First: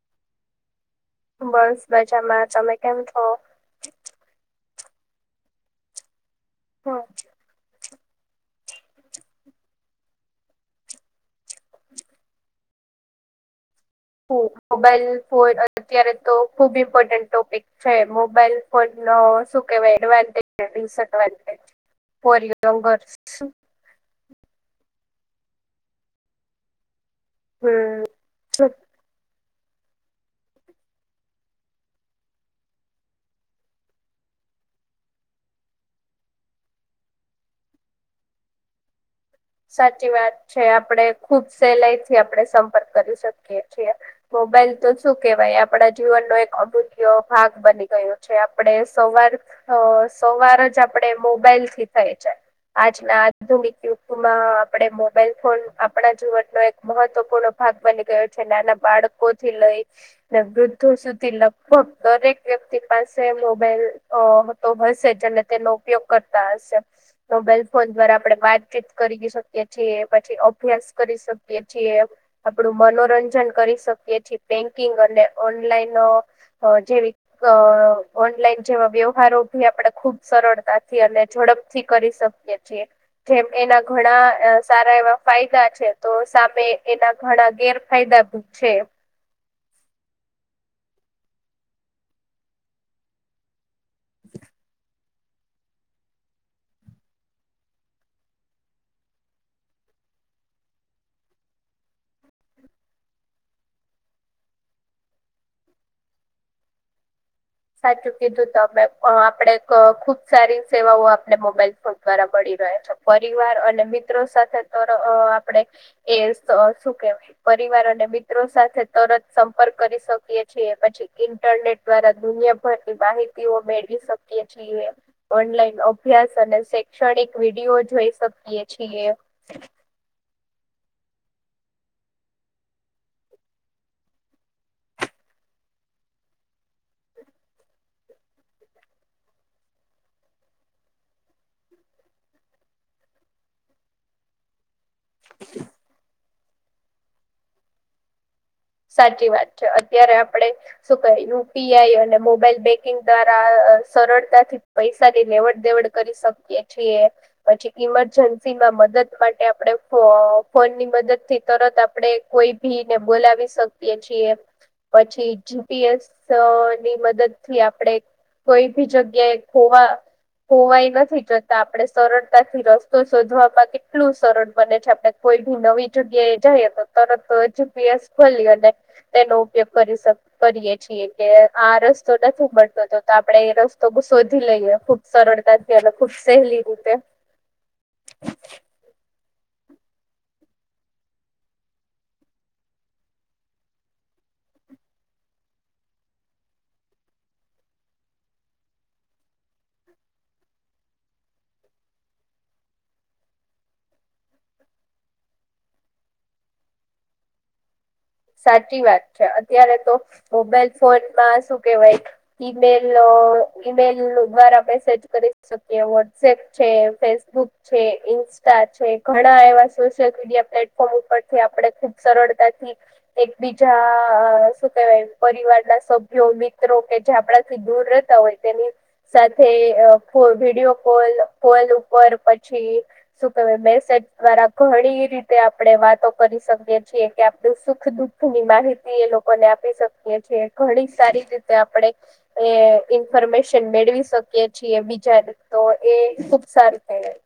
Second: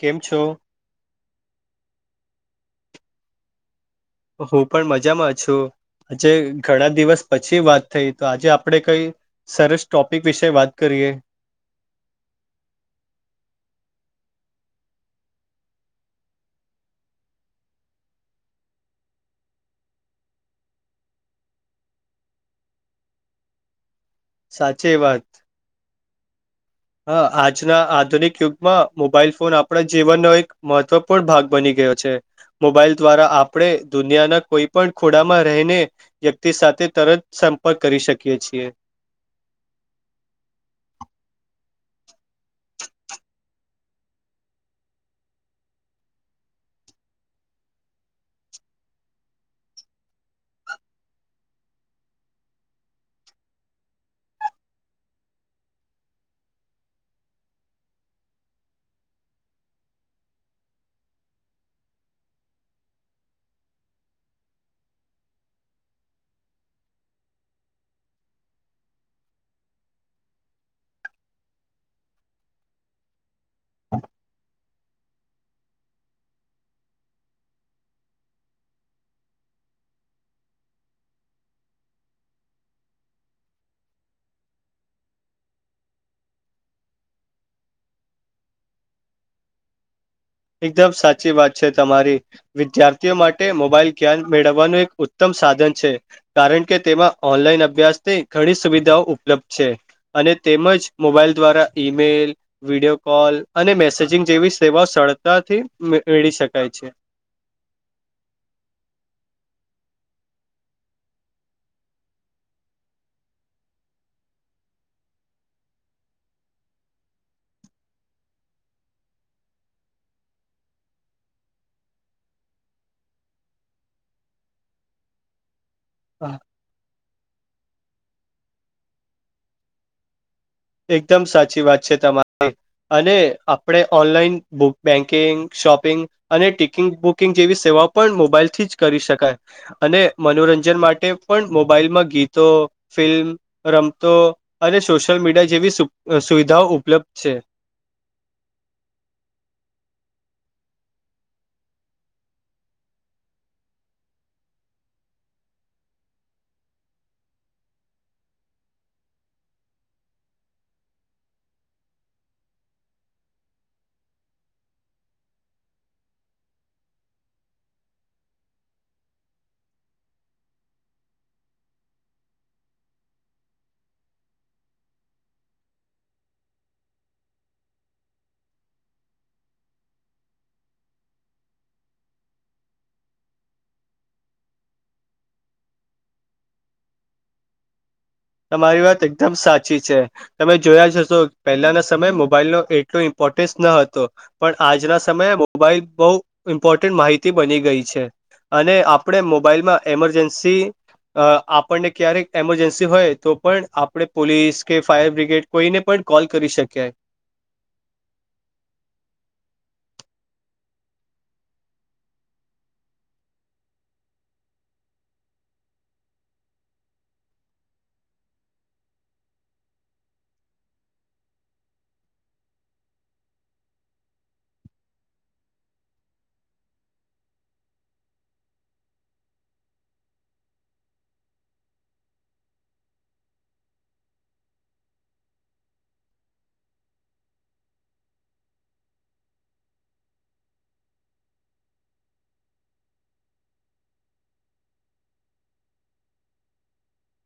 કેમ છો. બસ બજામાં તમે કેમ છો. હું પણ મજામાં છું આજે ઘણા હમ. દિવસ પછી વાત. થઈ તો આજે આપણેે કઈ સરસ ટોપિક વિશે વાત કરીએ. હ હ. મોબાઈલ ફોન અત્યારે તો ખુબ ઇમ્પોર્ટન્ટ ટોપિક છે મોબાઈલ ફોન ન શું કેય. એડવાન્ટેજ અને ડીસ એડવાન્ટેજ. સાચે વાત. હા આજના હમ આધુનિક યુગમાં મોબાઈલ ફોન આપ. આપણા જીવનનો એક મહત્વપૂર્ણ ભાગ બની ગયો છે. મોબાઈલ દ્વારા આપણે દુનિયાના કોઈ પણ ખોડામાં રહીને વ્યક્તિ સાથે તરત. સંપર્ક કરી શકીએ છીએ. સાચી વાત છે આપડે ખુબ સહેલાઈ થી આપણે સંપર્ક કરી શકીએ છીએ. મોબાઈલ તો શું કેવાય આપણા જીવનનો એક અભૂખ્ય ભાગ બની ગયો છે આપણે સવાર. અ સવાર જ આપડે મોબાઈલ થી થઈ જાય આજના આધુનિક યુગ. માં આપે મોબાઈલ ફોન આપણા જીવનનો એક મહત્વપૂર્ણ ભાગ બની ગયો છે નાના બાળ. કોથી લઈ ને વૃદ્ધો સુધી લગભગ દરેક વ્યક્તિ પાસે મોબાઈલ. અ તો હશે જ અને તેનો ઉપયોગ કરતા હશે મોબાઈલ ફોન દ્વારા આપણે વાતચીત. કરી શકીએ છીએ પછી અભ્યાસ કરી શકીએ છીએ આપડું મનોરંજન. કરી શકીએ છે પેન્ટિંગ અને ઓનલાઈન ન. જેવી અ ઓનલાઈન જેવા વ્યવહારો ભી આપણે ખુબ સરળતાથી અને જડ. ડપથી કરી શકીએ છીએ જેમ. એના ઘણા અ સારા એવા ફાયદા છે તો સામે એના ઘણા ગેરફાયદ છે. એકદમ સાચી વાત છે તમારી વિદ્યાર્થીઓ માટે મોબાઈલ જ્ઞાન મેળવવાનું એકઉ. ઉત્તમ સાધન છે કારણ કે તેમાં ઓનલાઈન અભ્યાસ થી ઘણી સુવિધાઓ ઉપલબ્ધ છે. અને તેમજ મોબાઈલ દ્વારા ઈમેલ વિડીયો કોલ અને મેસેજિંગ જેવી સેવાઓ સર. તથી મેળવી શકાય છે. સાચું કીધું તો અમે આપડે ખુબ સારી સેવાઓ આપણે મોબાઈલ ફોન દ્વારા મળી. રહ્યા છો પરિવાર અને મિત્રો સાથે અ આપડે એલ્સ શું કેવાય. પરિવાર અને મિત્રો સાથે તરત સંપર્ક કરી શકીએ છીએ પછી ઇન્ટરનેટ દ્વારા. દુનિયાભર માહિતીઓ મેળવી શકીએ છીએ ઓનલાઈન. અભ્યાસ અને શૈક્ષણિક વિડીયો જોઈ શકીએ છીએ. એકદમ સાચી વાત છે તમારે અને આપણે ઓનલાઈન બુક બેંકિંગ શોપિંગ અને ટિકિટ બુકિંગ જેવી સેવા પણ મોબાઈલથી જ કરી શકાય અને મનોરંજન. જન માટે પણ મોબાઈલમાં ગીતો ફિલ્મ રમતો અને સોશિયલ મીડિયા. જેવી સુ સુવિધાઓ ઉપલબ્ધ છે. સાચી વાત છે અત્યારે આપણે શું ક યુપીઆઈ અને મોબાઈલ બેંકિંગ દ્વારા. સરળતાથી પૈસાની લેવડ દેવડ કરી શકીએ છીએ પછી ઈમરજન્સીમાં. મદદ માટે આપડે ફો ફોન ની મદદ થી તરત આપડે કોઈ ભીને બોલાવી શ. કીએ છીએ પછી જીપીએસ ની મદદ થી આપણેે. કોઈ ભી જગ્યાએ ખોવા. ખોવાઈ નથી જતા આપડે સરળતાથી રસ્તો શોધવામાં કેટલું સરળ બને છે આપણે કોઈ નવી જગ્યા એ જાય તો તરત જ જી પી એશ ખોલી અને, તેનો ઉપયોગ કરી કરીએ છીએ કે આ રસ્તો નથી મળતો. આપડે એ રસ્તો શોધી લઈએ ખુબ સરળતાથી ખુબ સહેલી રીતે. હ [inaudible] તમારી વાત એકદમ સાચી છે, તમે જોયા જશો પહેલાના સમયે મોબાઈલ ન એટલું ઇમ્પો ટેસ ન હતો, પણ આજના સમયે મોબાઈલ બહુ ઇમ્પોર્ટન્ટ માહિતી બની ગઈ છે. અને આપણે મોબાઈલમાં એમરજન્સી અ આપણને ક્યારેક એમરજન્સી હોય. તો પણ આપણે પોલીસ કે ફાયર બ્રિગેડ કોઈને પણ કોલ કરી શકીયે. સાચી વાત છે અત્યારે તો, મોબાઈલ ફોનમાં શું કેવાય ઈમેલ અ ઈમેલ દ્વારા મેસેજ કરી શકીએ વોટ્સએપ છે ફેસબુક છે. ઇન્સ્ટા છે ઘણા એવા સોશિયલ મીડિયા પ્લેટફોર્મ ઉપરથી આપડે ખુબ સરળતાથી. એક બીજા અ શું કેહેવાય પરિવાર ના સભ્યો મિત્રો કે જે આપણાથી દૂર તા હોય તેની સાથે વિડીયો કોલ કોલ ઉપર પછી, શું કેહેવાય મેસેજ દ્વારા ઘણી રીતે આપણે વાતો કરી શકીએ છીએ કે આપડે શું દુઃખ ની માહિતી એ લોકોને આપી શકીએ છીએ ઘણી સારી રીતે આપણે, એ ઇન્ફોર્મેશન મેળવી શકીએ છીએ બીજા તો એ ખુબ સારું કેવાય.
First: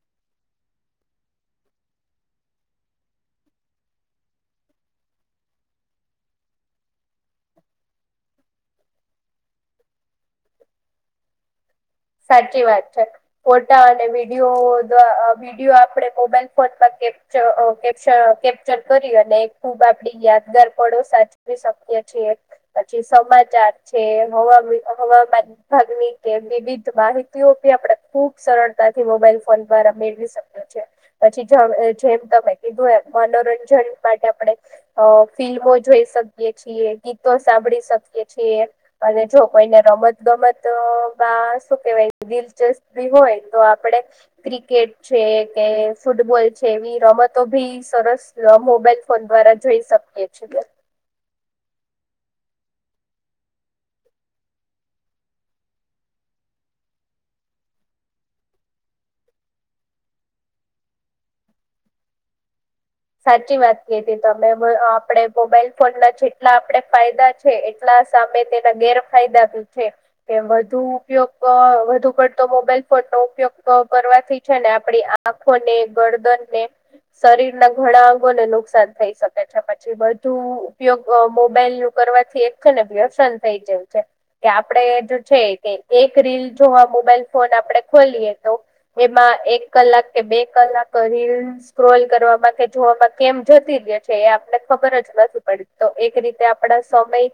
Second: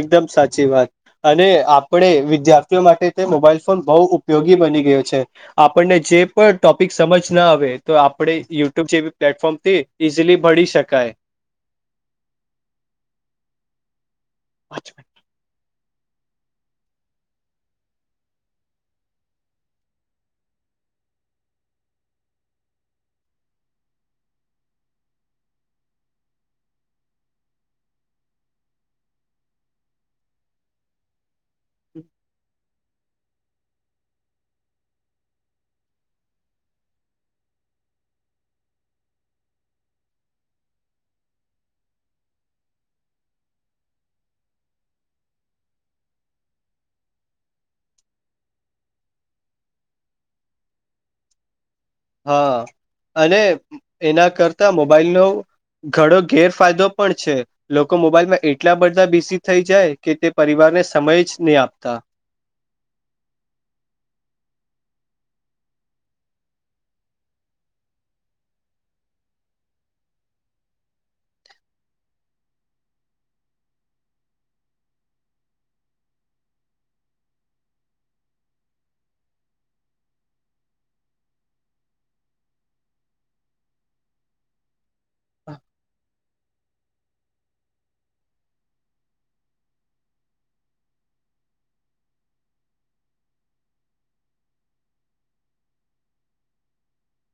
એકદમ સાચી વાત, અને આપણે વિદ્યાર્થીઓ માટે તે મોબાઈલ ફોન બહુ ઉપયોગી બની ગયો છે, આપણને જે પણ ટોપિક સમજ ના આવે તો આપણે યુટ્યુબ જેવી પ્લેટફોર્મ તે ઈઝીલી ભળી શકાય. સાચી વાત છે, ફોટા અને વિડીયો અ વિડીયો આપ આપણે મોબાઈલ ફોનમા કેપ્ચ અ એક્સ કેપ્ચર કરી અને ખૂબ આપડી યાદગાર પડ સાચવી શકીએ છીએ. પછી સમાચાર છે હવા હવામાન વિભાગની કે વિવિધ માહિતીઓ આપડે ખુબ સરળતાથી મોબાઈલ ફોન દ્વારા મેળવી શક્યો છે, પછી જેમ તમે કીધું એ મનોરંજન માટે આપણે અ ફિલ્મો જોઈ શકીએ છીએ. ગીતો સાંભળી શકીએ છીએ, અને જો કોઈને રમત ગમત વાસ શું કેવાય દિલચસ્પી હોય તો આપડે, ક્રિકેટ છે કે ફૂટબોલ છે. એવી રમતો ભી સરસ મોબાઈલ ફોન દ્વારા જોઈ શકીએ છીએ. હા, અને એના કરતા મોબાઈલ નો ઘડો ગેરફાયદો પણ છે, લોકો મોબાઈલમાં એટલા બધા બીસી થઈ જાય કે તે પરિવાર ને સમય જ નહીં આપતા. [inaudible] સાચી વાત કીધી તમે અમે આપડે મોબાઈલ ફોન ના જેટલા આપડે ફાયદા છે એટલા મે તેના ગેરફાયદા છે, કે વધુ ઉપયોગ વધુ પડતો મોબાઈલ ફોન નો ઉપયોગ કરવાથી છે ને આપણી આંખોને ગરદનને, શરીર ના ઘણા અંગોને નુકસાન થઈ શકે છે, પછી બુ ઉપયોગ મોબાઈલ નું કરવાથી એક ને વ્યસાન થઈ જવું છે, કે આપણે જો છે કે એક રીલ જોવા મોબાઈલ ફોન આપ ખોલીએ તો એમાં એક કલાક કે બે કલાક રીલ સ્ક્રોલ કરવા કે જોવામાં કેમ જતી ર છે એ આપને ખબર જ નથી પડીતી તો એક રીતે આપડા સમય એ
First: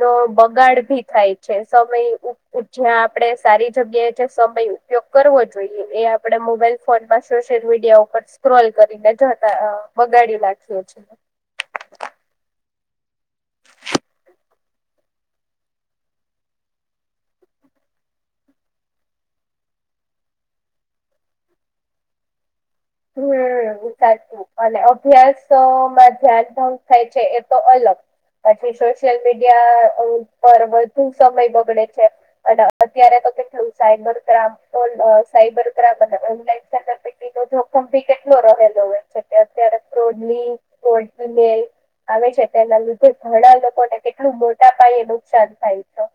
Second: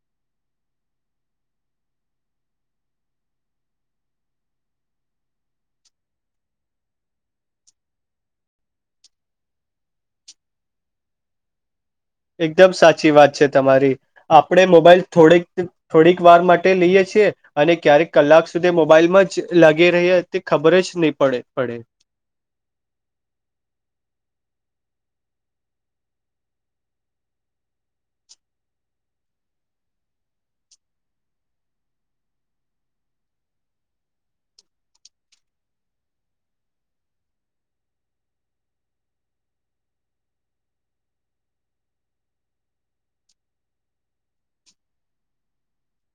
ન બગાડ ભી થાય છે સમય જ્યાં આપડે સારી જગ્યાએ છે સમ ઉપયોગ કરવો જોઈએ એ આપણે મોબાઈલ ફોનમાં સોશિયલ મીડિયા ઉપર સ્ક્રોલ કરીને જણ બગાડ લખ્યું છે. એકદમ સાચી વાત છે, તમારી આપણે મોબાઈલ થોડીક થોડીક વાર માટે લઈએ છેએ. અને ક્યારેક કલાક સુધી મોબાઈલમાં જ લાગી રહી તે ખબર જ નહી પડે પડે. હ. સાચું અને અભ્યાસમાં ધ્યાન ભંગ થાય છે એ તો અલગ પછી સોશિયલ મીડિયા પર વધુ સમય બગડે છે, અને અત્યારે સાયબ ક્રમ સાબર ક્રમ સા કંપી કેટલો રહેલો હોય છે કે અત્યારે કોડની આવે છે તેના લીધે ઘણા લોકોને કેટલું મોટા પાયે નુકસાન થાય છે [inaudible]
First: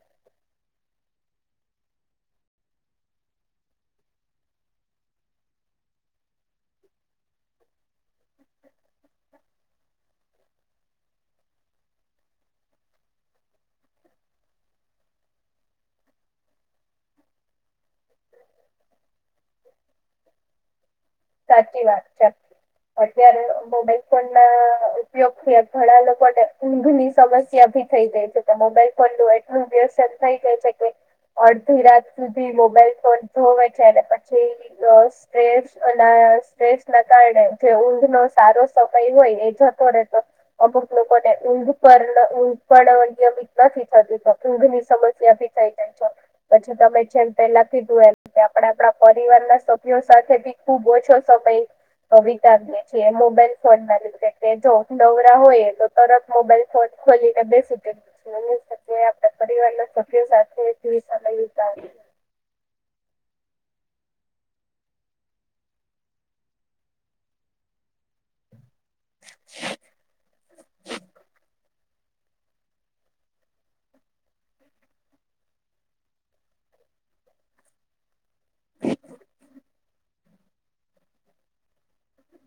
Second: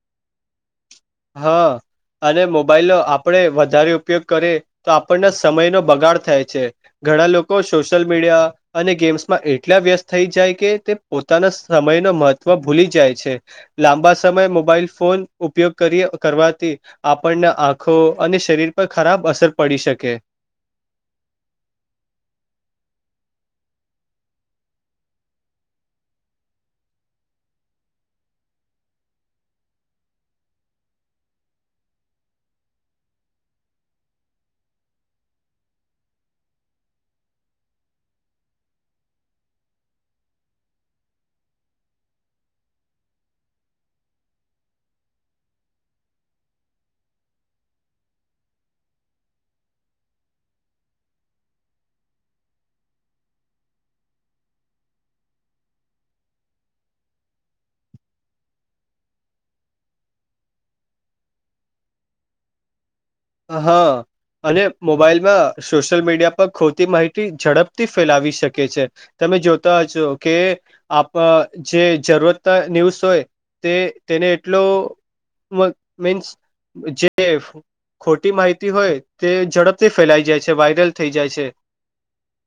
હા અને મોબાઈલ નો આપણે વધારે ઉપયોગ કરીએ તો આપણને સમય નો બગાડ થાય છે ઘણા લોકો સોશિયલ મીડિયા અને ગેમ્સમાં એટલા વ્યસ્ત થઈ જાય કે તે પોતાના સમય ન મહત્વ ભૂલી જાય છે લાંબા સમયે મોબાઈલ ફોન ઉપયોગ કરીએ કરવાથી આપણને આખો અને શરીર પર ખરાબ અસર પડી શકે સાચી વાત છે અત્યારે મોબાઈલ ફોન ના યોગ ઘણા લોકોને ઊંઘ ની સમસ્યા ભી થઈ ગઈ છે મોબાઈલ ફોન એટલું અડધી રાત સુધી મો મોબાઈલ ફોન જોવે છે પછી સ્ટ્રેસ સ્ટ્રેસ ના કારણે ઊંધ નો સારો સફાઈ હોય એ જતો રહેે તો અમુક લોકો ને ઊંધ પર પણ નિયમિત નથી થતું ઊઘની સમસ્યા ભી થઈ જાય છે પછી તમે જેમ પેલા કીધું એમ કે આપડે આપણા પરિવાર ના સભ્યો સાથે ભી ખુબ ઓછો સમય તો વિતાવીએે છીએ મોબાઈલ ફોન જો દવરા હોય તો તરત મોબાઈલ ફોન હોલી બે આપ પરિવારના સભ્યો સાથે [unintelligible] હ હા અને મોબાઈલમાં સોશિયલ મીડિયા પર ખોટી માહિતી ઝડપથી ફેલાવી શકે છે તમે જોતા હ છો કે આપ જે જરૂરત ન્યૂઝ હોય તે તેને એટલો મીન્સ જેફ ખોટી માહિતી હોય તે ઝડપથી ફેલાઈ જાય છે વાયરલ થઈ જાય છે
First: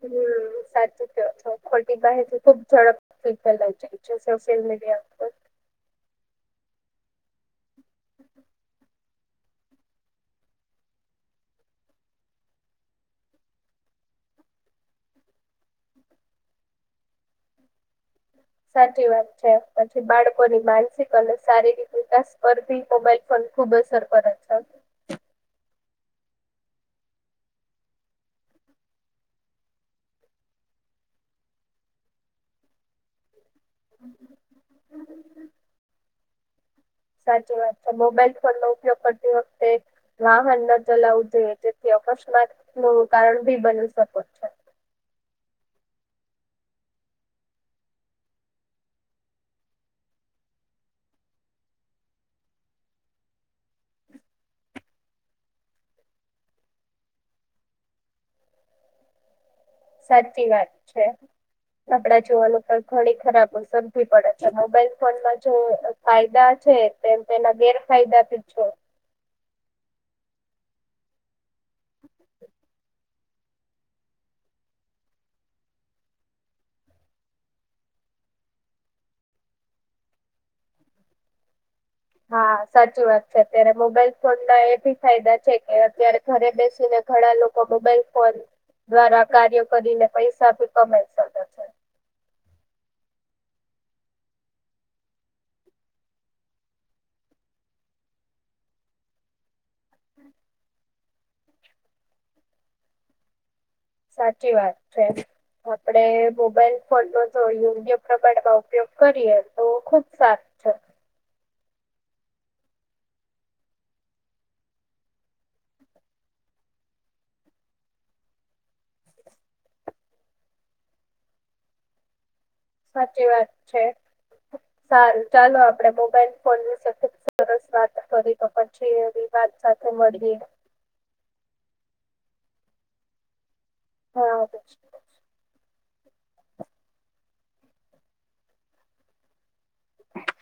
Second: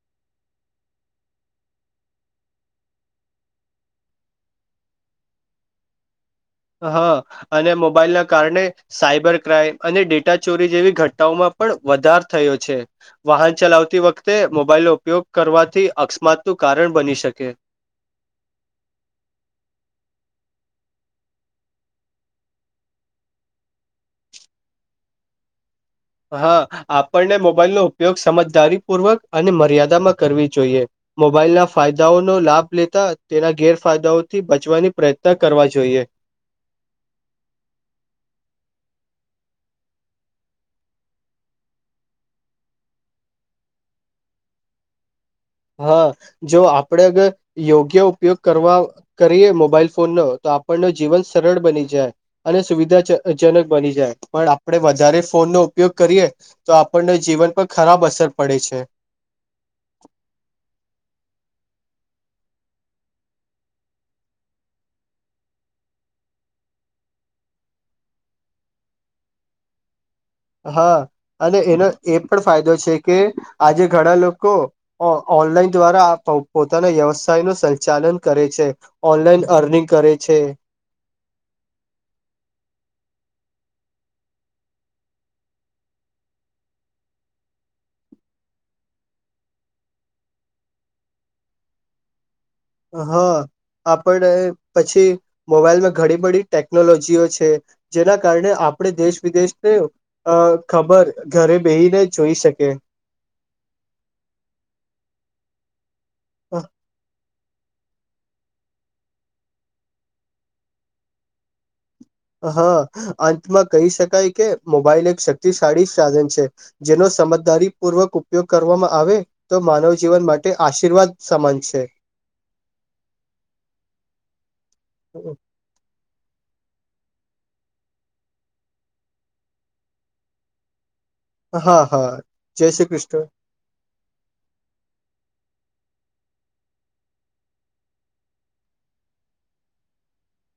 હમ સાચું કેયો છો ખોટી માહિતી ખુબ ઝડપેલા જાય છે [unintelligible] હા અને મોબાઈલ ના કારણે સાયબર ક્રાાઈમ અને ડેટા ચોરી જેવી ઘટનાઓમાં પણ વધાર થયો છે વાહન ચલાવતી વખતે મોબાઈલનો ઉપયોગ કરવાથી અકસ્માતનું કારણ બની શકે [inaudible] સાચી વાત છે પછી બાળકોની માનસિક અને શારીરિક વિકાસ પરથી મોબાઈલ ફોન ખુબ અસર કરે છે. હા આપણને મોબાઈલનો ઉપયોગ સમજદારીપૂર્વક અને મર્યાદામાં કરવી જોઈએ મોબાઈલના ફાયદાઓનો લાભ લેતા તેના ગેરફાયદાઓથી બચવાની પ્રયત્ન કરવા જોઈએ. સાચી વાત છે મોબાઈલ ફોન નો ઉપયોગ કરતી વખતે વાહન ન ચલાવવું જોઈએ જેથી અકસ્માતનું કારણ ભી બની શકો છો હા જો આપણે અગર યોગ્ય ઉપયોગ કરવા કરીએ મોબાઈલ ફોનનો તો આપણનુ જીવન સરળ બની જાય અને સુવિધાજનક બની જાય પણ આપણે વધારે ફોનનો ઉપયોગ કરીએ તો આપણને જીવન પર ખરાબ અસર પડે છે સાચી વાત છે આપણા જોવાનું પણ ઘણી ખરાબ અસર ભી પડે છે. મોબાઈલ ફોનમાં જો ફાયદા છે તો તો એના ગેરફાયદા પણ છે હા અને એનો એ પણ ફાયદો છે કે આજે ઘણાં લોકો ઓનલાઈન દ્વારા પોતાના વ્યવસાયનું સંચાલન કરે છે. ઓનલાઈન અર્નિંગ કરે છે. [inaudible] હા સાચી વાત છે અત્યારે મોબાઈલ ફોનના એ ભી ફાયદા છે કે અત્યારે ઘરે બેસીને ઘણા લોકો મોબાઈલ ફોન દ્વારા કાર્ય કરીને પૈસા ભી કમાઈ શકે છે [inaudible] હા આપણે પછી મોબાઈલમાં ઘણી બધી ટેક્નોલોજીઓ છે. જેનાં કારણે આપણે દેશ વિદેશ તે ખબર ઘરે બેસીને જોઈ શકીએ. સાચી વાત છે આપણે મોબાઈલ ફોન નો જો યોગ્ય પ્રમાણમાં ઉપયોગ કરીએ તો ખુબ સારૂ છે હા અંતમાં કહી શકાય કે મોબાઈલ એક શક્તિશાળી સાધન છે જેનો સમજદારી પૂર્વક ઉપયોગ કરવામાં આવે તો માનવ જીવન માટે આશીર્વાદ સમાન છે સાચી વાત છે સારું ચાલો આપણે મોબાઈલ ફોન વિશે ખૂબ સરસ વાત કરી તો પછી એવી વાત સાથે મળીએ હા હા જય શ્રી કૃષ્ણ હા